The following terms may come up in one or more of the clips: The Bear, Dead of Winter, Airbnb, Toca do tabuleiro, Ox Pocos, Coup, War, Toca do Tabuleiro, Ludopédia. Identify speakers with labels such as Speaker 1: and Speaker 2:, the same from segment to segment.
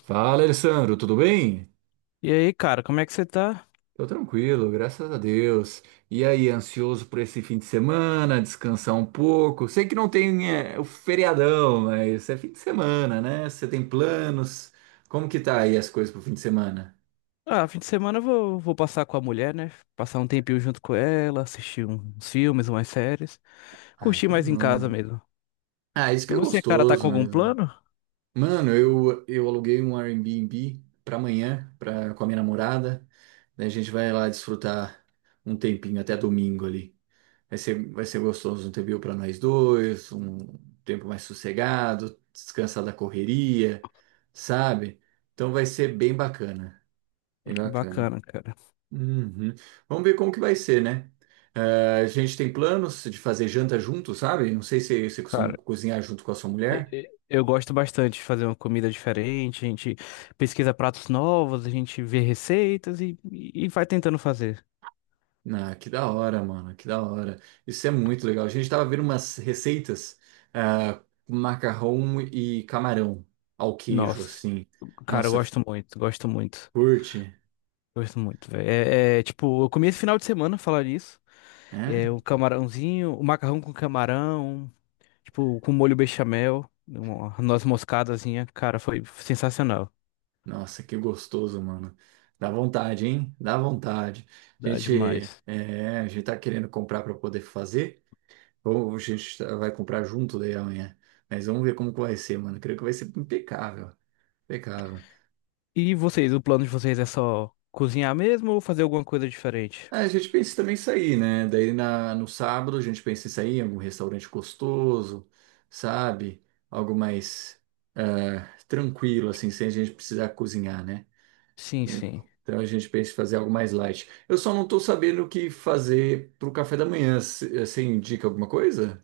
Speaker 1: Fala, Alessandro, tudo bem?
Speaker 2: E aí, cara, como é que você tá?
Speaker 1: Tô tranquilo, graças a Deus. E aí, ansioso por esse fim de semana, descansar um pouco? Sei que não tem, o feriadão, mas é fim de semana, né? Você tem planos? Como que tá aí as coisas pro fim de semana?
Speaker 2: Ah, fim de semana eu vou passar com a mulher, né? Passar um tempinho junto com ela, assistir uns filmes, umas séries.
Speaker 1: Ah,
Speaker 2: Curtir
Speaker 1: que
Speaker 2: mais em casa
Speaker 1: bom.
Speaker 2: mesmo.
Speaker 1: Ah, isso que
Speaker 2: E
Speaker 1: é
Speaker 2: você, cara, tá com
Speaker 1: gostoso
Speaker 2: algum
Speaker 1: mesmo.
Speaker 2: plano?
Speaker 1: Mano, eu aluguei um Airbnb pra amanhã, pra, com a minha namorada. Daí a gente vai lá desfrutar um tempinho até domingo ali. Vai ser gostoso um TBU para nós dois, um tempo mais sossegado, descansar da correria, sabe? Então vai ser bem bacana, bem bacana.
Speaker 2: Bacana, cara.
Speaker 1: Uhum. Vamos ver como que vai ser, né? Ah, a gente tem planos de fazer janta junto, sabe? Não sei se você costuma
Speaker 2: Cara,
Speaker 1: cozinhar junto com a sua
Speaker 2: e-
Speaker 1: mulher.
Speaker 2: e- eu gosto bastante de fazer uma comida diferente. A gente pesquisa pratos novos, a gente vê receitas e vai tentando fazer.
Speaker 1: Ah, que da hora, mano, que da hora. Isso é muito legal. A gente tava vendo umas receitas, ah, com macarrão e camarão ao queijo,
Speaker 2: Nossa,
Speaker 1: assim.
Speaker 2: cara, eu
Speaker 1: Nossa,
Speaker 2: gosto muito, gosto muito.
Speaker 1: curte.
Speaker 2: Gosto muito, velho. Tipo, eu comi esse final de semana, falar nisso. É,
Speaker 1: É?
Speaker 2: um camarãozinho, um macarrão com camarão, tipo, com molho bechamel, uma noz moscadazinha. Cara, foi sensacional.
Speaker 1: Nossa, que gostoso, mano. Dá vontade, hein? Dá vontade. A
Speaker 2: Dá
Speaker 1: gente,
Speaker 2: demais.
Speaker 1: a gente tá querendo comprar para poder fazer, ou a gente vai comprar junto daí amanhã. Mas vamos ver como que vai ser, mano. Creio que vai ser impecável. Impecável.
Speaker 2: E vocês, o plano de vocês é só cozinhar mesmo ou fazer alguma coisa diferente?
Speaker 1: Ah, a gente pensa também em sair, né? Daí no sábado a gente pensa em sair em algum restaurante gostoso, sabe? Algo mais tranquilo, assim, sem a gente precisar cozinhar, né?
Speaker 2: Sim, sim.
Speaker 1: Então a gente pensa em fazer algo mais light. Eu só não estou sabendo o que fazer para o café da manhã. Você indica alguma coisa?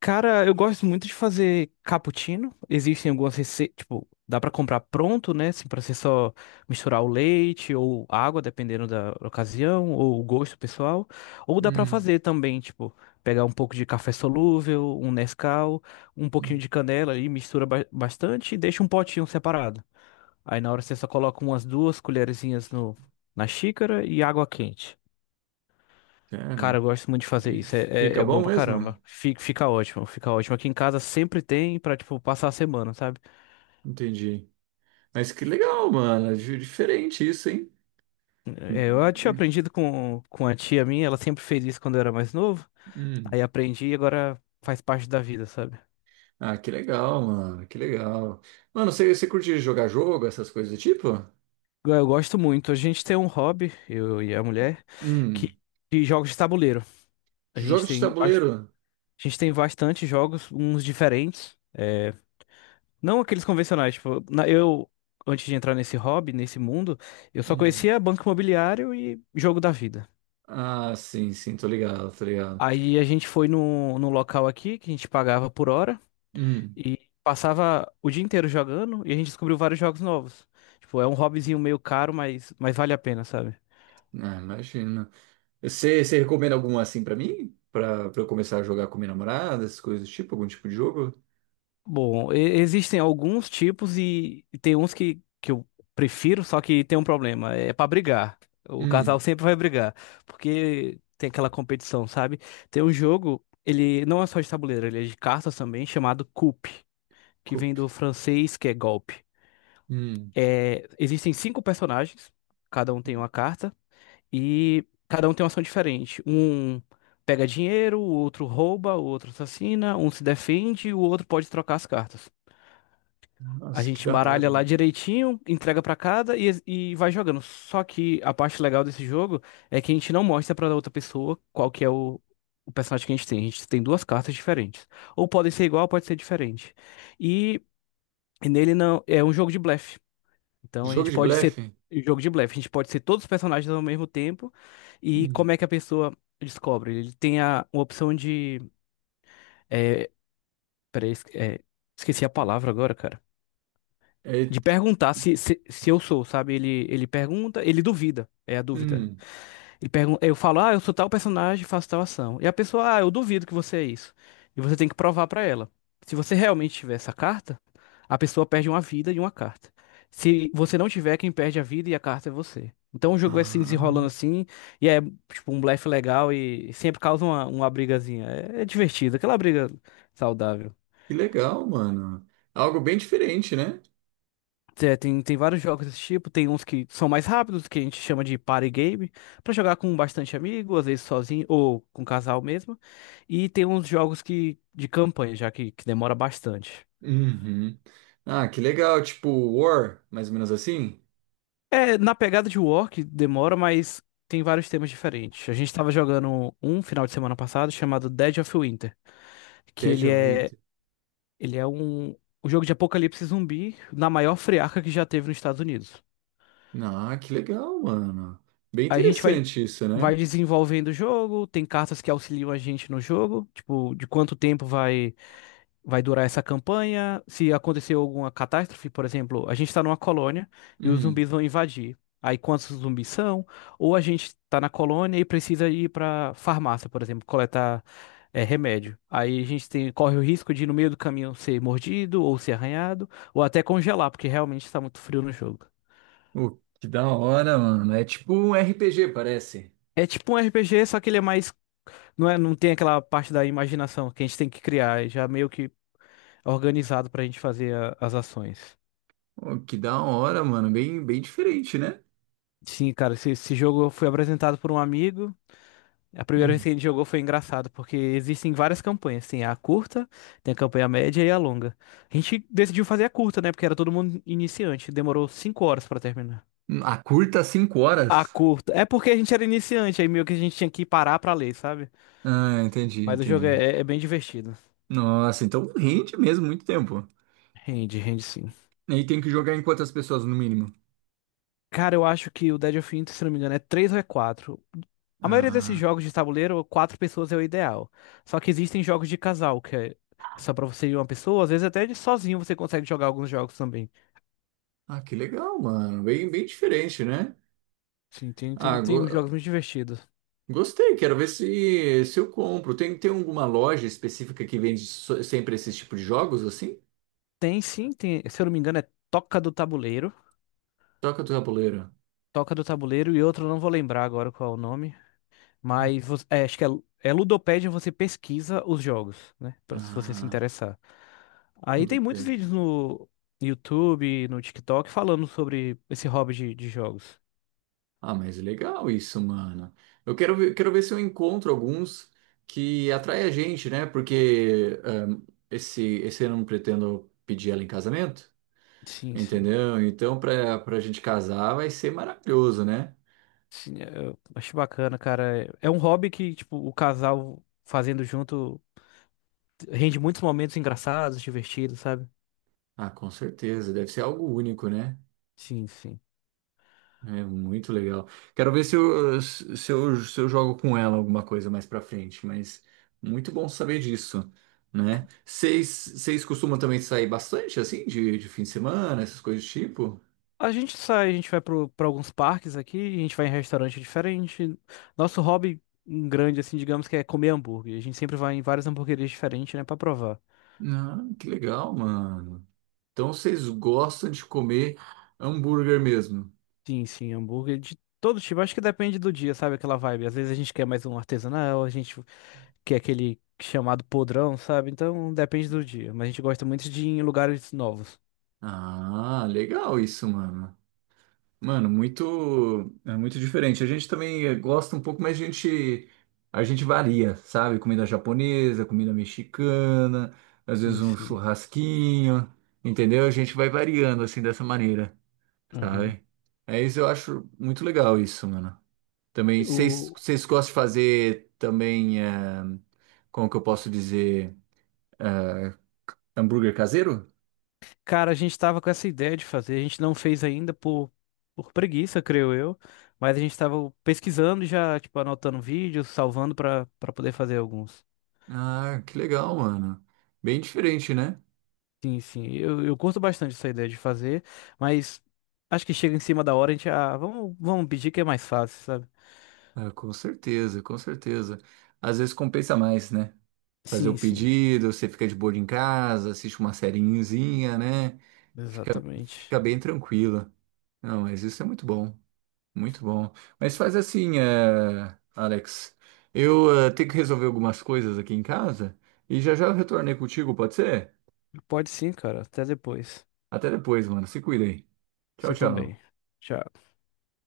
Speaker 2: Cara, eu gosto muito de fazer cappuccino. Existem algumas receitas, tipo, dá pra comprar pronto, né? Assim, pra você só misturar o leite ou água, dependendo da ocasião, ou o gosto pessoal. Ou dá pra
Speaker 1: Hum,
Speaker 2: fazer também, tipo, pegar um pouco de café solúvel, um Nescau, um pouquinho
Speaker 1: hum.
Speaker 2: de canela ali, mistura bastante e deixa um potinho separado. Aí na hora você só coloca umas duas colherzinhas no, na xícara e água quente. Cara,
Speaker 1: Cara,
Speaker 2: eu gosto muito de fazer
Speaker 1: e
Speaker 2: isso.
Speaker 1: fica
Speaker 2: É bom
Speaker 1: bom
Speaker 2: pra caramba.
Speaker 1: mesmo?
Speaker 2: Fica ótimo, fica ótimo. Aqui em casa sempre tem pra, tipo, passar a semana, sabe?
Speaker 1: Entendi. Mas que legal, mano. É Diferente isso, hein?
Speaker 2: É, eu tinha aprendido com a tia minha, ela sempre fez isso quando eu era mais novo.
Speaker 1: Hum.
Speaker 2: Aí aprendi e agora faz parte da vida, sabe?
Speaker 1: Ah, que legal, mano. Que legal. Mano, você curte jogar jogo, essas coisas do tipo?
Speaker 2: Eu gosto muito. A gente tem um hobby, eu e a mulher,
Speaker 1: Hum.
Speaker 2: que de jogos de tabuleiro. A
Speaker 1: Jogo
Speaker 2: gente
Speaker 1: de
Speaker 2: tem, bas-
Speaker 1: tabuleiro?
Speaker 2: a gente tem bastante jogos, uns diferentes. É, não aqueles convencionais, tipo, antes de entrar nesse hobby, nesse mundo, eu só
Speaker 1: Hum,
Speaker 2: conhecia banco imobiliário e jogo da vida.
Speaker 1: Ah, sim, sim, tô ligado, tô ligado.
Speaker 2: Aí a gente foi num local aqui que a gente pagava por hora
Speaker 1: Hum.
Speaker 2: e passava o dia inteiro jogando, e a gente descobriu vários jogos novos. Tipo, é um hobbyzinho meio caro, mas vale a pena, sabe?
Speaker 1: Ah, imagina. Você recomenda alguma assim pra mim? Pra eu começar a jogar com minha namorada, essas coisas do tipo, algum tipo de jogo?
Speaker 2: Bom, existem alguns tipos, e tem uns que eu prefiro, só que tem um problema: é pra brigar. O
Speaker 1: Hum,
Speaker 2: casal sempre vai brigar, porque tem aquela competição, sabe? Tem um jogo, ele não é só de tabuleiro, ele é de cartas também, chamado Coup, que vem
Speaker 1: Coop.
Speaker 2: do francês, que é golpe.
Speaker 1: Hum,
Speaker 2: É, existem cinco personagens, cada um tem uma carta, e cada um tem uma ação diferente. Um pega dinheiro, o outro rouba, o outro assassina, um se defende, o outro pode trocar as cartas. A
Speaker 1: nossa, que
Speaker 2: gente
Speaker 1: da hora.
Speaker 2: embaralha lá direitinho, entrega pra cada e vai jogando. Só que a parte legal desse jogo é que a gente não mostra pra outra pessoa qual que é o personagem que a gente tem. A gente tem duas cartas diferentes. Ou podem ser igual, pode ser diferente. E, e nele não é um jogo de blefe. Então a
Speaker 1: Jogo
Speaker 2: gente
Speaker 1: de
Speaker 2: pode ser
Speaker 1: blefe?
Speaker 2: um jogo de blefe, a gente pode ser todos os personagens ao mesmo tempo. E
Speaker 1: Hum,
Speaker 2: como é que a pessoa descobre? Ele tem uma opção de é, peraí, es- é, esqueci a palavra agora, cara.
Speaker 1: é,
Speaker 2: De perguntar se eu sou, sabe? Ele pergunta, ele duvida, é a dúvida.
Speaker 1: hum.
Speaker 2: Ele pergunta, eu falo, ah, eu sou tal personagem, faço tal ação. E a pessoa, ah, eu duvido que você é isso. E você tem que provar pra ela. Se você realmente tiver essa carta, a pessoa perde uma vida e uma carta. Se você não tiver, quem perde a vida e a carta é você. Então o jogo vai se desenrolando
Speaker 1: Ah,
Speaker 2: assim, e é tipo um blefe legal, e sempre causa uma brigazinha. É, é divertido, aquela briga saudável.
Speaker 1: que legal, mano. Algo bem diferente, né?
Speaker 2: É, tem vários jogos desse tipo, tem uns que são mais rápidos, que a gente chama de party game, pra jogar com bastante amigo, às vezes sozinho ou com casal mesmo. E tem uns jogos que de campanha, que demora bastante.
Speaker 1: Uhum. Ah, que legal, tipo War, mais ou menos assim?
Speaker 2: É, na pegada de War, que demora, mas tem vários temas diferentes. A gente tava jogando um final de semana passado chamado Dead of Winter, que
Speaker 1: Dead of It.
Speaker 2: ele é um um jogo de apocalipse zumbi na maior friarca que já teve nos Estados Unidos.
Speaker 1: Ah, que legal, mano. Bem
Speaker 2: A gente
Speaker 1: interessante isso, né?
Speaker 2: vai desenvolvendo o jogo, tem cartas que auxiliam a gente no jogo, tipo, de quanto tempo vai durar essa campanha, se aconteceu alguma catástrofe. Por exemplo, a gente tá numa colônia e os
Speaker 1: Hum.
Speaker 2: zumbis vão invadir. Aí quantos zumbis são? Ou a gente tá na colônia e precisa ir pra farmácia, por exemplo, coletar, é, remédio. Aí a gente tem, corre o risco de no meio do caminho ser mordido ou ser arranhado, ou até congelar, porque realmente tá muito frio no jogo.
Speaker 1: Oh, que da hora, mano. É tipo um RPG, parece.
Speaker 2: É tipo um RPG, só que ele é mais, não é, não tem aquela parte da imaginação que a gente tem que criar, é já meio que organizado pra gente fazer as ações.
Speaker 1: Pô, que da hora, mano. Bem, bem diferente, né?
Speaker 2: Sim, cara, esse jogo foi apresentado por um amigo. A primeira vez
Speaker 1: Hum.
Speaker 2: que a gente jogou foi engraçado, porque existem várias campanhas. Tem a curta, tem a campanha média e a longa. A gente decidiu fazer a curta, né? Porque era todo mundo iniciante. Demorou 5 horas pra terminar.
Speaker 1: A curta, cinco
Speaker 2: A
Speaker 1: horas.
Speaker 2: curta. É porque a gente era iniciante, aí meio que a gente tinha que parar pra ler, sabe?
Speaker 1: Ah, entendi,
Speaker 2: Mas o jogo
Speaker 1: entendi.
Speaker 2: é, é bem divertido.
Speaker 1: Nossa, então rende mesmo muito tempo.
Speaker 2: Rende, rende sim.
Speaker 1: E tem que jogar em quantas pessoas no mínimo?
Speaker 2: Cara, eu acho que o Dead of Winter, se não me engano, é 3 ou é 4. A maioria desses
Speaker 1: Ah,
Speaker 2: jogos de tabuleiro, quatro pessoas é o ideal. Só que existem jogos de casal, que é só pra você e uma pessoa, às vezes até de sozinho você consegue jogar alguns jogos também.
Speaker 1: ah, que legal, mano. Bem, bem diferente, né?
Speaker 2: Sim, tem,
Speaker 1: Ah,
Speaker 2: tem uns jogos
Speaker 1: go-
Speaker 2: muito divertidos.
Speaker 1: gostei. Quero ver se eu compro. Tem alguma loja específica que vende sempre esse tipo de jogos assim?
Speaker 2: Tem sim, tem, se eu não me engano, é Toca do Tabuleiro.
Speaker 1: Toca do tabuleiro.
Speaker 2: Toca do Tabuleiro, e outro eu não vou lembrar agora qual é o nome.
Speaker 1: Hum.
Speaker 2: Mas é, acho que é, é Ludopédia. Você pesquisa os jogos, né? Pra, se você se
Speaker 1: Ah,
Speaker 2: interessar. Aí tem
Speaker 1: tudo
Speaker 2: muitos
Speaker 1: bem.
Speaker 2: vídeos no YouTube, no TikTok, falando sobre esse hobby de jogos.
Speaker 1: Ah, mas legal isso, mano. Quero ver se eu encontro alguns que atraem a gente, né? Porque esse ano eu não pretendo pedir ela em casamento,
Speaker 2: Sim, sim.
Speaker 1: entendeu? Então, pra gente casar vai ser maravilhoso, né?
Speaker 2: Sim, eu acho bacana, cara. É um hobby que, tipo, o casal fazendo junto rende muitos momentos engraçados, divertidos, sabe?
Speaker 1: Ah, com certeza. Deve ser algo único, né?
Speaker 2: Sim, sim.
Speaker 1: É muito legal. Quero ver se eu jogo com ela alguma coisa mais pra frente, mas muito bom saber disso, né? Vocês costumam também sair bastante, assim, de fim de semana, essas coisas do tipo?
Speaker 2: A gente sai, a gente vai pra alguns parques aqui, a gente vai em restaurante diferente. Nosso hobby grande, assim, digamos que é comer hambúrguer. A gente sempre vai em várias hamburguerias diferentes, né, pra provar.
Speaker 1: Ah, que legal, mano. Então vocês gostam de comer hambúrguer mesmo?
Speaker 2: Sim, sim, hambúrguer de todo tipo. Acho que depende do dia, sabe, aquela vibe. Às vezes a gente quer mais um artesanal, a gente quer aquele chamado podrão, sabe? Então depende do dia. Mas a gente gosta muito de ir em lugares novos.
Speaker 1: Ah, legal isso, mano. Mano, é muito diferente. A gente também gosta um pouco, mas a gente varia, sabe? Comida japonesa, comida mexicana, às
Speaker 2: Sim,
Speaker 1: vezes um
Speaker 2: sim.
Speaker 1: churrasquinho, entendeu? A gente vai variando assim dessa maneira, sabe? É isso, eu acho muito legal isso, mano. Também, vocês
Speaker 2: Aham.
Speaker 1: vocês gostam de fazer também, como que eu posso dizer, eh, hambúrguer caseiro?
Speaker 2: Cara, a gente estava com essa ideia de fazer, a gente não fez ainda por preguiça, creio eu, mas a gente estava pesquisando e já, tipo, anotando vídeos, salvando para poder fazer alguns.
Speaker 1: Ah, que legal, mano. Bem diferente, né?
Speaker 2: Sim, sim, eu curto bastante essa ideia de fazer, mas acho que chega em cima da hora, a gente, ah, vamos pedir que é mais fácil, sabe?
Speaker 1: Ah, com certeza, com certeza. Às vezes compensa mais, né? Fazer o
Speaker 2: Sim, sim,
Speaker 1: pedido, você fica de boa em casa, assiste uma sériezinha, né? Fica, fica
Speaker 2: exatamente.
Speaker 1: bem tranquila. Não, mas isso é muito bom, muito bom. Mas faz assim, Alex, eu tenho que resolver algumas coisas aqui em casa e já já eu retornei contigo, pode ser?
Speaker 2: Pode sim, cara, até depois.
Speaker 1: Até depois, mano. Se cuida aí. Tchau,
Speaker 2: Você
Speaker 1: tchau.
Speaker 2: também. Tchau.